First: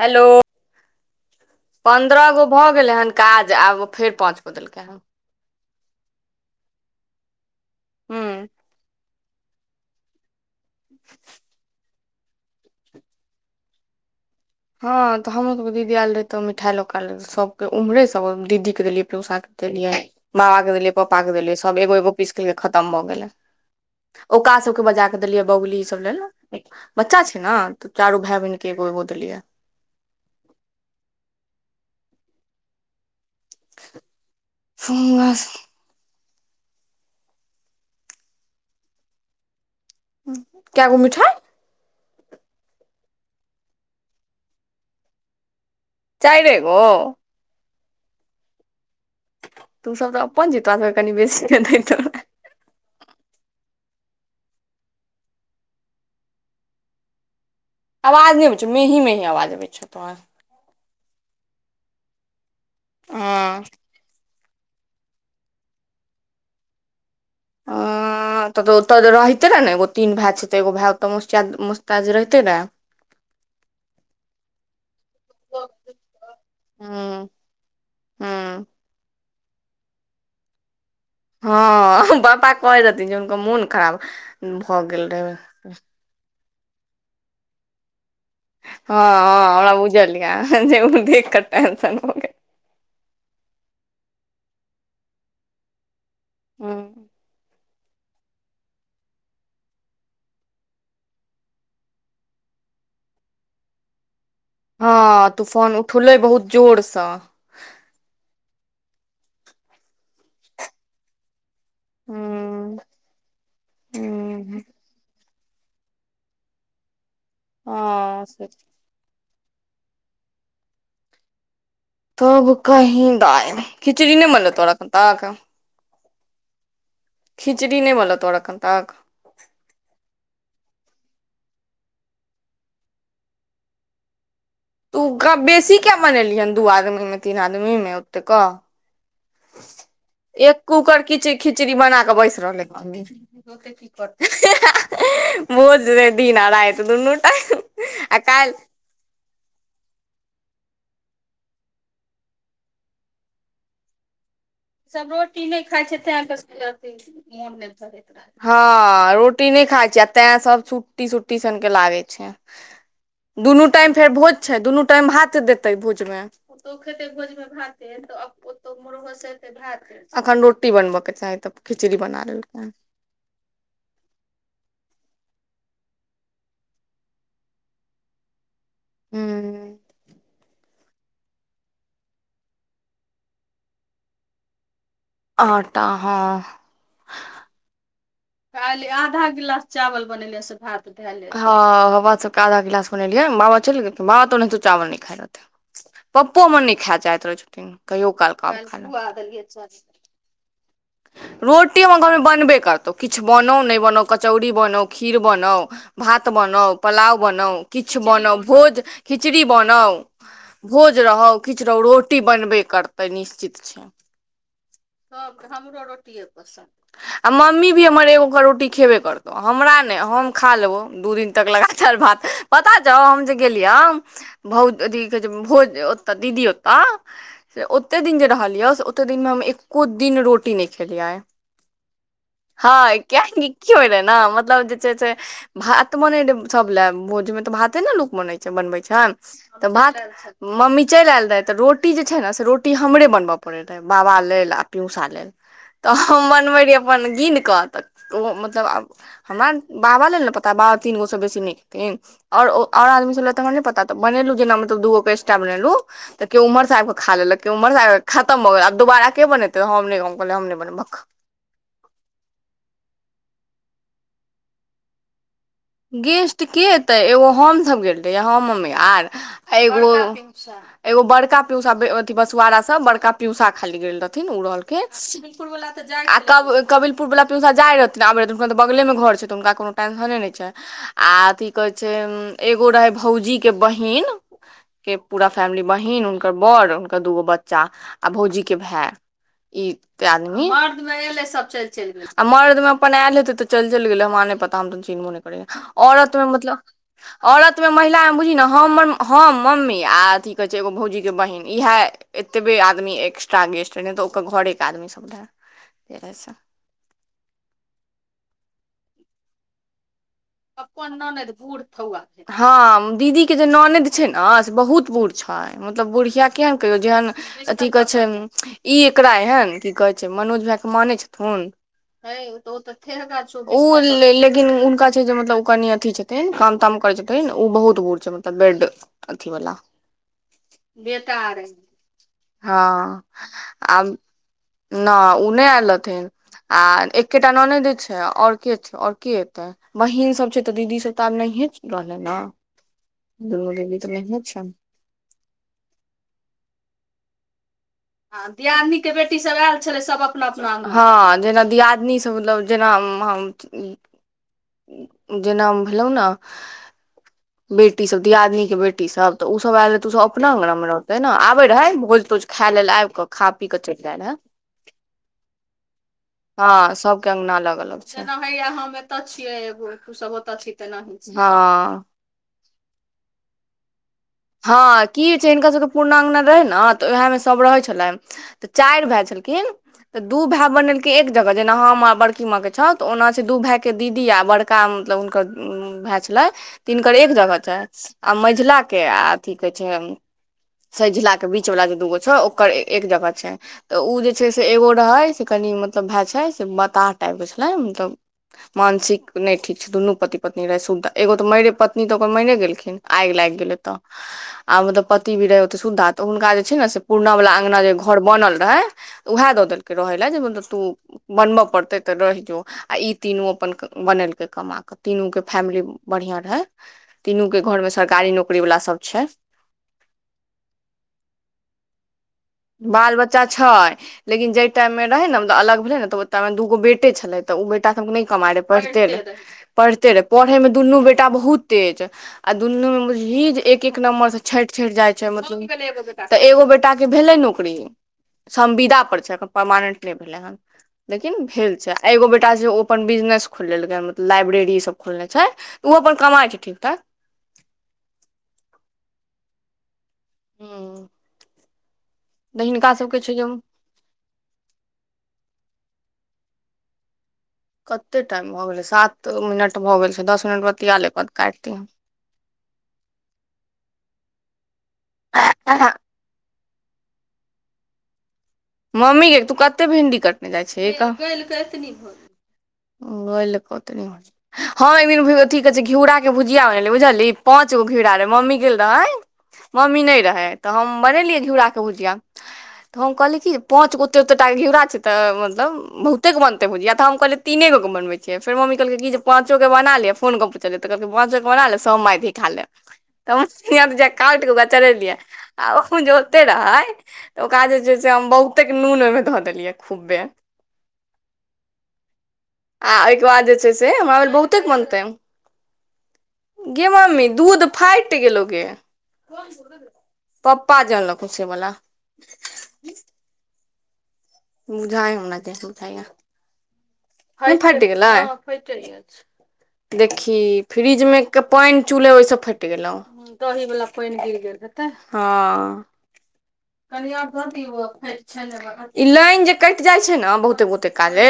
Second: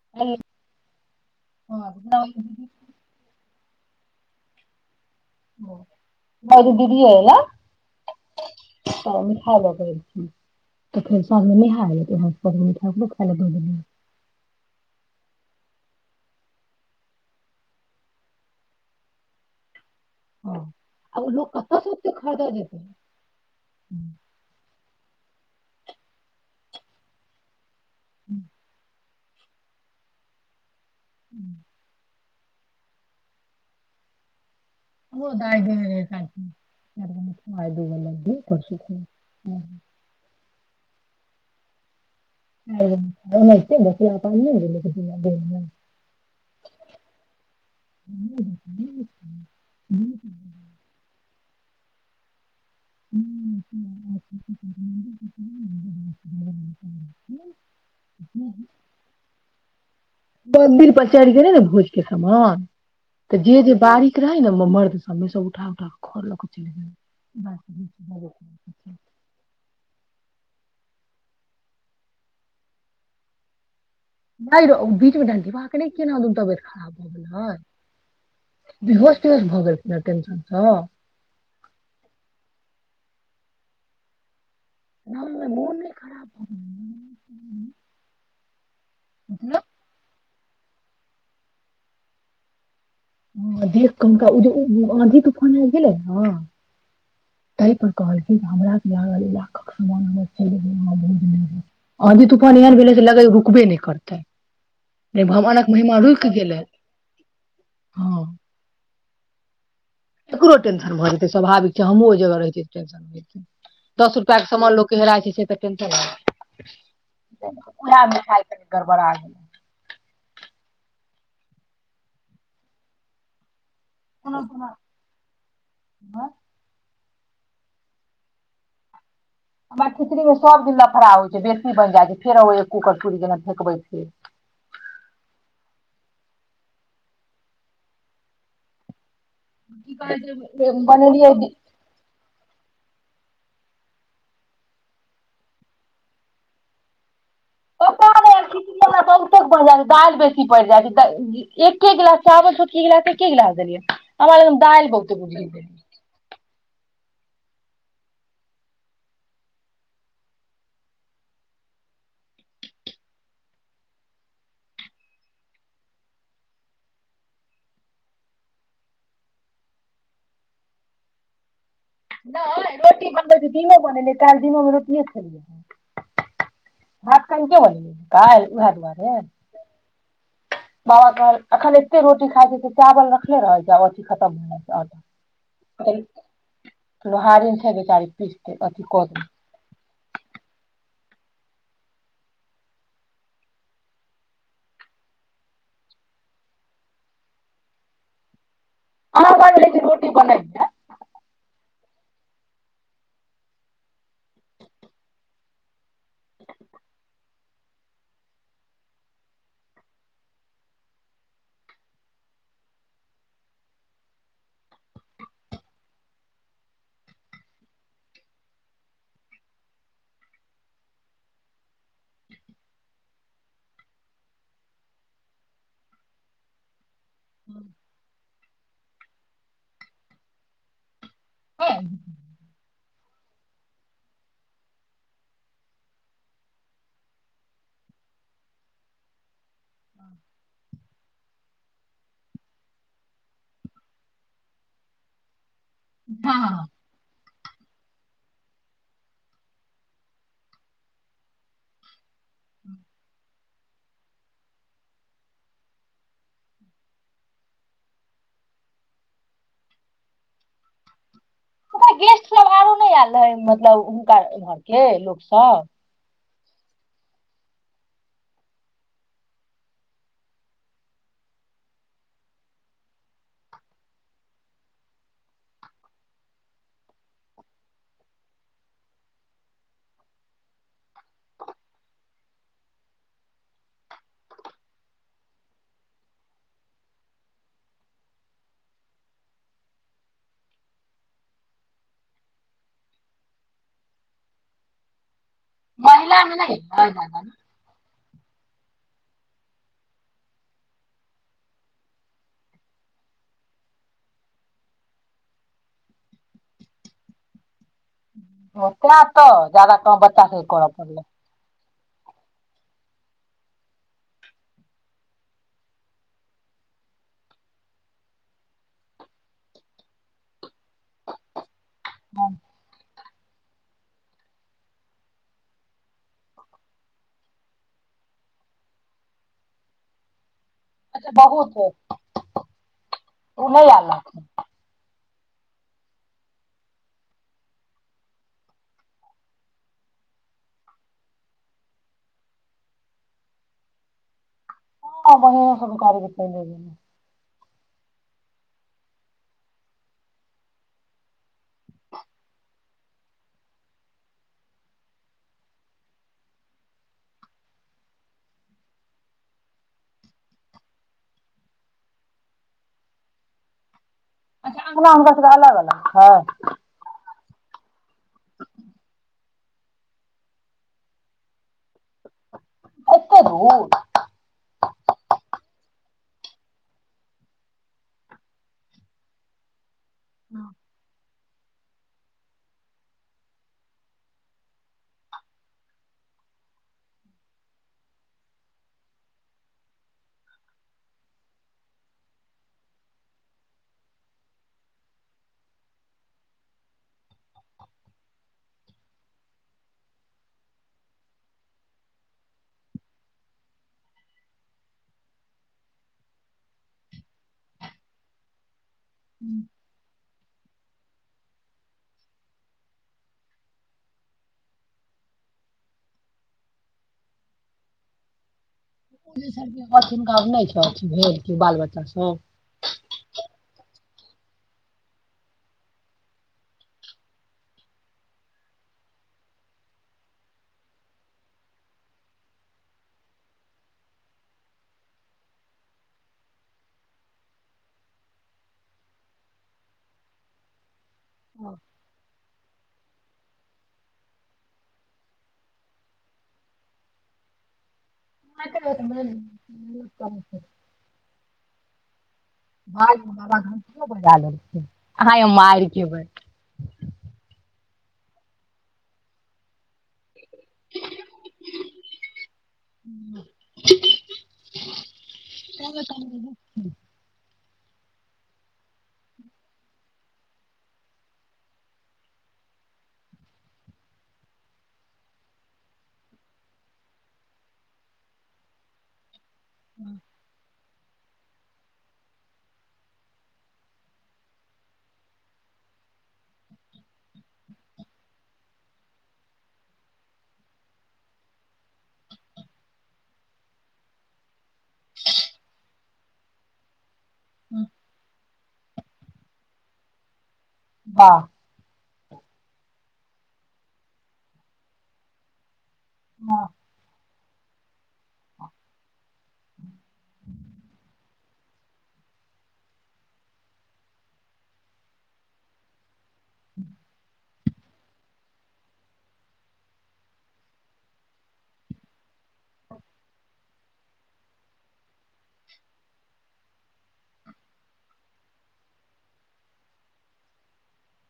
हलो पन्द्रह गो भऽ दवाई गेलै हन काज आब फेर पाँच गो देलकैइ ह बड़ी दीदी अयलैइ हूंअ् स न खा ल फऽ फेर सानू निहा ल [unintelligible] प नहि ाकल ख बदल [unintelligible] हँअ् तऽ हमरो सबके दीदी आयल रहैइ त मिठाइ ल क आयल रहैइ सबके उम्हरे सब दीदी के देलियै पियूसा के देलियै मामा के देलियै पप्पा आ ओ के देलियै लोक सभ कतयसँ एगो ओते एगो पीस खरीदऽ खेलकै क जेतै खतम भऽ गेलै ओका सबके बजा क देलियै बबली सब लेल बच्चा छैइ ना त चारू भाय बहिन के एगो एगो देलिअइ ह ओ दाइे बोलैइ रहथिन द भी करसख ह [unintelligible] कै गो मिठाई बसला प ने गेल [unintelligible] चाइरे गो ह तू सब तऽ अपन जेतौ न कनि बेसी देतौ र ह [inaudible] आवाज नहि अबैइ छौ मेही मेही आवाज अबैइ छौ तोहर मन्दिर पर चढ़ि गेलैय ने भोज के समान तऽ हँ जे जे बारिक रहै न मर्द सब उठा उठा कऽ घरलऽ क चलि गेल अ तऽ ओत रहितैइ न एगो तीन भाय छैइ एगो भाय ओतऽ मुस्त मुस्तैद रहितै रै नई रौ बीच में डण्डीवा के नई केना दोन तबियत खराब भ गेल हूँ रहैइ हूँ बिहोश तिहोश भऽ गेलथिन ह टेंशन स हँअ् पापा कहैइ रहथिन जे हुनकर मोन खराब भऽ गेल मोन रहै नहि मोने खराब भऽ गेलै हँअ् हँअ् मतलब हमरा बुझलिया जे देख क टेंशन हो गेल ओना देख कऽ हुनका उजे आंधी तूफान आबि गेलैइ न हूँ ताहि पर कहल छी जे हमरा केल इाख के सान हमर च बोज [unintelligible] आंधी तूफान एहन भेलैइ से लगे रुकबे नई करतै नहि हँ तू भगवानक फोन महिमा उठौले रुकि बहुत गेलै जोरसँ हँ एकरो टेंशन भऽ जेतै स्वभाविक हमँ ओ जगह रहै छ हूँ टेंन दस रूपआ के हूँ सामान लोक के हेराय छै मिाइ हँ से गड़बड़ा तब कही दाय खिचड़ी नहि मलै तोरा क त क ब खिचड़ी ने बोल तोड़ कन ताक हमर खिचड़ीमे सभ दिन लफड़ा होइ छै बेसी बनि जाइ छै फेर ओ एक कूकर चूड़ी जेना फेकबै छै तू बेसी किया बनेलियहन दू आदमीमे तीन आदमीमे ओतेक एक कूकर कच बनेलियै खिचड़ी बना क बैस रहल ह भोझ दिन आ रत दुनू टाइम आ काल्हि तेक मजार दाल बेच ी पड़ि जाइ छै तऽ एके गिलास चावल द एकी गिलास एके गिलास देलियै लग दालि सब बहुते बुझि रोटी नहि गेल खाय छैे ते अहाँके ह रोटी नहि खाय छी आ तें सब सुुट्टी सुुट्टी सन ल आवे छै दुनू टाइम फेर भोज छै दुनू टाइम भात देतै भोजमे खेै भोजात म अखन रोटी बनबय के चाही तऽ खिचड़ी बना लेलकै नहि रोटी बनै धीमो बनेै काल धीमोमे रोटी हात कन क बलै काल् उएह दुआरे हूं बाबा कहल एखन एते रोटी खाइ छै त चावल रखले रहै छै आथ खतम भ जाइ आटा हँ छै लोहारी छै बिचारी काली आधा गिलास चावल बनेले से भात ह ह बाबा सबके आधा गिलास बनेलियै बाबा चलि गेल बाबा तो ओनाहितो चावल नहि खाय रहथि पप्पो मनी खा जाइत रहै छथिन कहियो काल अहाँ कहलियै लेकिन रोटी बनैयै रोटी हमर घर मे बनबे करत तऽ किछु बनउ नहि बनोउ कचौड़ी बनाउ खीर बनाउ भात बनाउ पुलाव बनाउ किछु किछु बनाउ भोज खिचड़ी बनाउ भोज रहौ किछु रहु रोटी बनबे कर सबर निश्चित छै [inaudible] हमरो रोटि पस आ मम्मी भी हमर एगो रोटी खेबे करतौ हमरा हम खा लेबो दू दिन तक लगातार भात पता छौ हम जे गेलिय बहुत कथी कहै छै भोज ओताऽ दीदी ओतऽ से ओते दिन जे रहलियै से ओतेक दिनमे हम एको दिन रोटी नहि खेलियै हँ हँ क्या की होय रहे ने मतलब जे छै से भात मने रहे सब ले भोज में तऽ भाते ने लो बनै छै बन्बे छै त भात मम्मी चलि आयल रहै तऽ रोटी जे छै ने से रोटी हमरे बनबय पड़ैत रहै बाबा लेल आ प्यौसा लेल त मनब र अपन गी क तऽ ओ मतलब हमरा बाबा लेल ने पता बाबा तीन गोसँ बेसी नीक हेथिन ओर और आदमी स ल तऽ प ऽ बनेलू जे मतलब दूगो स्टाफ बनेलू तऽ केओ उमहर आब क खा लेलक केओ उमहरबके खतम भऽ गेल दुबारा के बनेते हम नै हम कहलिए हम बनेबे भक हुनका गेस्ट सब आरो ने आयल रहे मतलब हुनका घर के लोक सब गेस्ट के तऽ एगो हमसभ गेल रहिये हम मम्मी आर एगो एगो बड़का प्यौसा अथि बसुारा से बड़का प्यऔसा खायइल गेल रहथिन ओ रहल खिन आ क कविलपुर वला पीसा जाय रहथिन आब हनक तऽ बगले मे घर छै तऽ हुनका कोनो टंशने नहि छै आथी कहै छै एगो रहे भौजी के बहिन के पूरा फैमिली बहिन हुनकर बड़ हुनकर दूगो बच्चा आ भौजी के भाय ई त आदमी मर्द मे एले सब चल चलि गेल आ मर्दं अपन आयल हेते तऽ चलि चलि गेले हम नहि पता हम त चिन्बो नहि करै औरत महिला मे नहि मतलब तें औरत मे महिला बुजही न हम मम्मी आ अथी कहे छै एगो भौजी के बहिन इएह एतबे आदमी एक््र गे तऽ ओकर घरेके आदमी सब ओ कना त जाद कह ब पप्पा ओना नहिऽ फू ह दीदी के जे ननद छै ने से बहुत बुढ़ छै मतलब बुढ़िया किया ने क जेहन अथि क छै इ एकरा एहन कि कहइ छइ मनोज मानै छथुन हइ उ त ठेहगर छो उ लेकिन उनका जे मतलब ओ कनि अथि छथिन काम ताम करै छथिन ने ओ बहुत बूढ़ छै मतलब बेड अथी वाला अच्छा बहुत हँ नहि आ आयल रहथिन न ओ नहि आयल रहथिन आ एकेटा ननेदै छै और के छै और के एेते बहीन सभ छै तऽ दीदी सब तऽ आब नहिए रहलै ने रो भी तऽ लैने छै ने ह पने सकारी कते [inaudible] दियादिनीके बेटीसभ आयल छलै सभ अपना अपना हँ जेना दियादनीसभ मतलब जेना हुँ हम तुं जेना भेलहु ने बेटी सब दियादनीके बेटी सब तऽ ओसभ आयल रहे तऽ ओसभ अपना अङ्गना मे रहते ने आबे रहे भोज तोज खैलेल आब कऽ खा पी क अच्छा अङ्गना हुनका सभके अलग अलग छै अङ्गना अलग अलग छिय जेना हम एतऽ छियै ब फू सब तऽ छीतऽ न हाँ [inaudible] होतर हँ की छै हिनका सभके पूर्ण अङ्गना रहै ने तऽ उएहमे सभ रहैत छलनि तऽ चारि भए लेकिन त दु भैय बनेलकइ एक जेना हम बड़की माँ के छौथ ओना छै दू भायई के दीदी आ बड़का मतलब हुनकर भाय छल तिनकर एक जगह छै आ मझीला के आथी कहै छै सेझिला के बीच वाला जे दूगो छौ ओकर एक जगह छै तऽ ओ जे छै से एगो रहै से कह कनि मतलब भैए छै से बताह टाइप के छलै मतलब मानसिक नहि ठीक छै दुनू पति पत्नी रहय सुविधा एगो तऽ मरे पत्नी तऽ ओकर मायरे गेलखिन आगि लागि गेलै तऽ आ मतलब पति भी रहे ओते सुधा तऽ हुनका जे छै ने से पुरना वाला अङंना जे घर बनल रहे उएह द देलके रहैा लै तू बनबे परते त रहि जो आ ई तीनू अपन बनेल कमा तीनू फैमिली बढ़िया रहै तीनू के घर में सरकारी नौकरी वला सब छै नका नहि छ अ भेल छै बाल बच्चा सब बाल बच्चा छै लेकिन जाहि टाइम मे रहे ने अलग भेले ने तऽ ओ टाइमे दूगो बेटे छले तऽ ओ तखन नहि कमा रहे पढ़ते रे पढ़ते रे पढ़े में दुनू बेटा बहुत तेज आ दुनू जे बुझहीं एक एक नम्बर से छठि छठि जाइ छै मतल एगो बेटा के भेलै नौकरी संविदा पर छै परमानेंट नहि भेलै हन लेकिन भेल छै आ एगो बेटा जे ओ अपन बिजनेस खोल लेलकै मतलब लाइब्रेरी सब खोलने छै ओहो अपन कमाइ छै ठीक ठाक कर [inaudible] तऽ हिनका ब सबके छै जे बाबा घ बजा लेल अहाँ मारि केबै कत्ते टाइम भऽ गेलै सात मिनट भऽ गेल छै दस मिनट बतिया ले काट दिअ चब च [inaudible] मम्मीके तू कतेक भिंडी कटने जाइ छ कहाल ओ ले पथ हँ ऐ मीनू कह घिरा के भुजिया बनेल बुझलहीं पथ अच्छा ओ घिरा रहै मम्मी गेलय मम्मी नइ रहै तऽ हम बनेलियै चुड़ा के भुजिया तऽ हम कहलिय की पाँच गो ओते ओतेक टा घिरा छै तऽ मतलब बहुते बनतै भजिया तऽ हम कहलिय तीने गोे क बनबै छियै फेर मम्मी कहलकै कि जे पाँचो के बना ले फोन क पूछल तऽ कहलक पाँचो के बना ले सभ माइ खा ले तऽ काट क तरलिय आ ओतय रहय तऽ ओकरा जे छै से हम बहुते नून ओहिमे धऽ देलियै खूबै हँ आ ओहिके बाद जे छै से हमरा भेल जे बहुते बनतै गे मम्मी दूध फाटि गेलो गे कुन दूध पप्पा जे अनलकु से बला बुझाय हमरा गे बुझा दूध फाइट गलइ ह फाइ टे जाय छै देखी फ्रिज मे के पानि चूले ओहिस फटि गेलो दही वाला पानि गिर गेल हेतय हँ कनिया आर घअ दैयय बौआ छाइन ई लाइन जे कटि जाइ छै ने बहुते बहुते काले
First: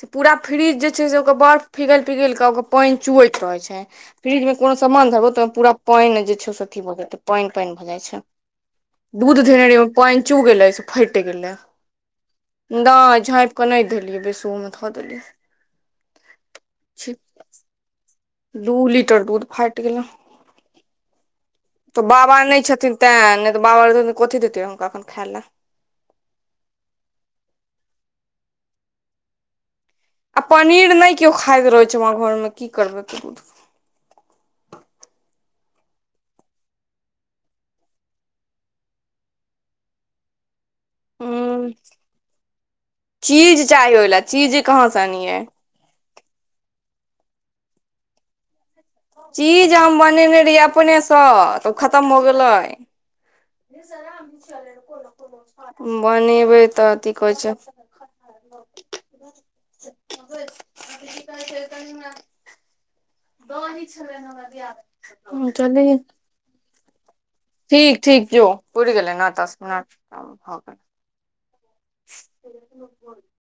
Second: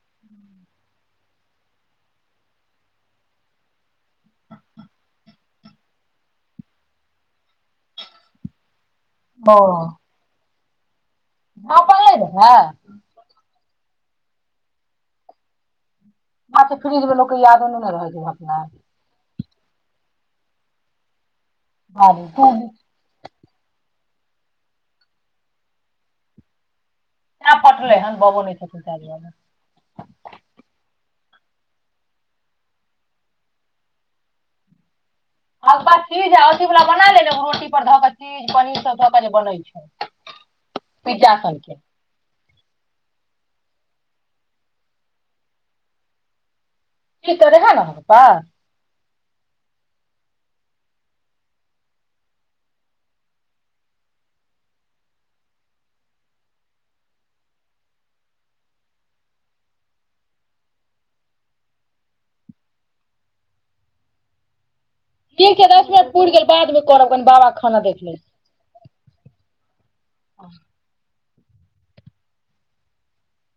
से पूरा फ्रिज जे छै से ओकर बर्फ पिघाइल पिघाइल केऽ ओकर पनि चुैत रहै छै फ्रिज मे कोनो सामान धरबै तऽ ओहिमे पूरा पानि जे छै से अथी भऽ जेतै पानि पानि भऽ जाइ छै [inaudible] दूध ओ धेने रही ओहि मे पानि चू गेले से फटि गेले झाँपल नहि रहै न झइप नहि देलियै बेसु मे धऽ देलियै बात छै फ्रिज छी मे लोकके इ यादो नै न रहै छै झपनाइ दू लीटर दूध फाटि गेलउ तऽ बाजू बाबा तू नइ छथिन तैं बाब रहिथिन त कथी दइतियैन हुनका खाय लै तैं पटलै हन बाबो नइ छथिन ताइ दुआरे आ पनीर नइ केओ खाइत रहैत छै हमरा घर मे की करबै एते दूध के आ ओ बाद चीज आ अथीवला बना ले ने रोटी पर धऽ क चीज पनीर सभ धऽ क जे बनैत छै पिज्जा हूँ सनके चीज चाही ओहि ल चीज कहाँ सँ आनियै चीज तऽ रहेहै ने हल्का चीज हम बनेने रहियै अपने सँ तऽ खतम भ गेलै नहिसर [unintelligible] बनेबै तऽ की कहै छै कहै छै कनी [unintelligible] दही छलले हमर दियादनी ठीक छै दस मिनट पुरि गेल बादमे करब कनि बाबाके खाना ठीक देख लै छी ठीक जो पुइर गेलै ने दस मिनट भ गेल [inaudible]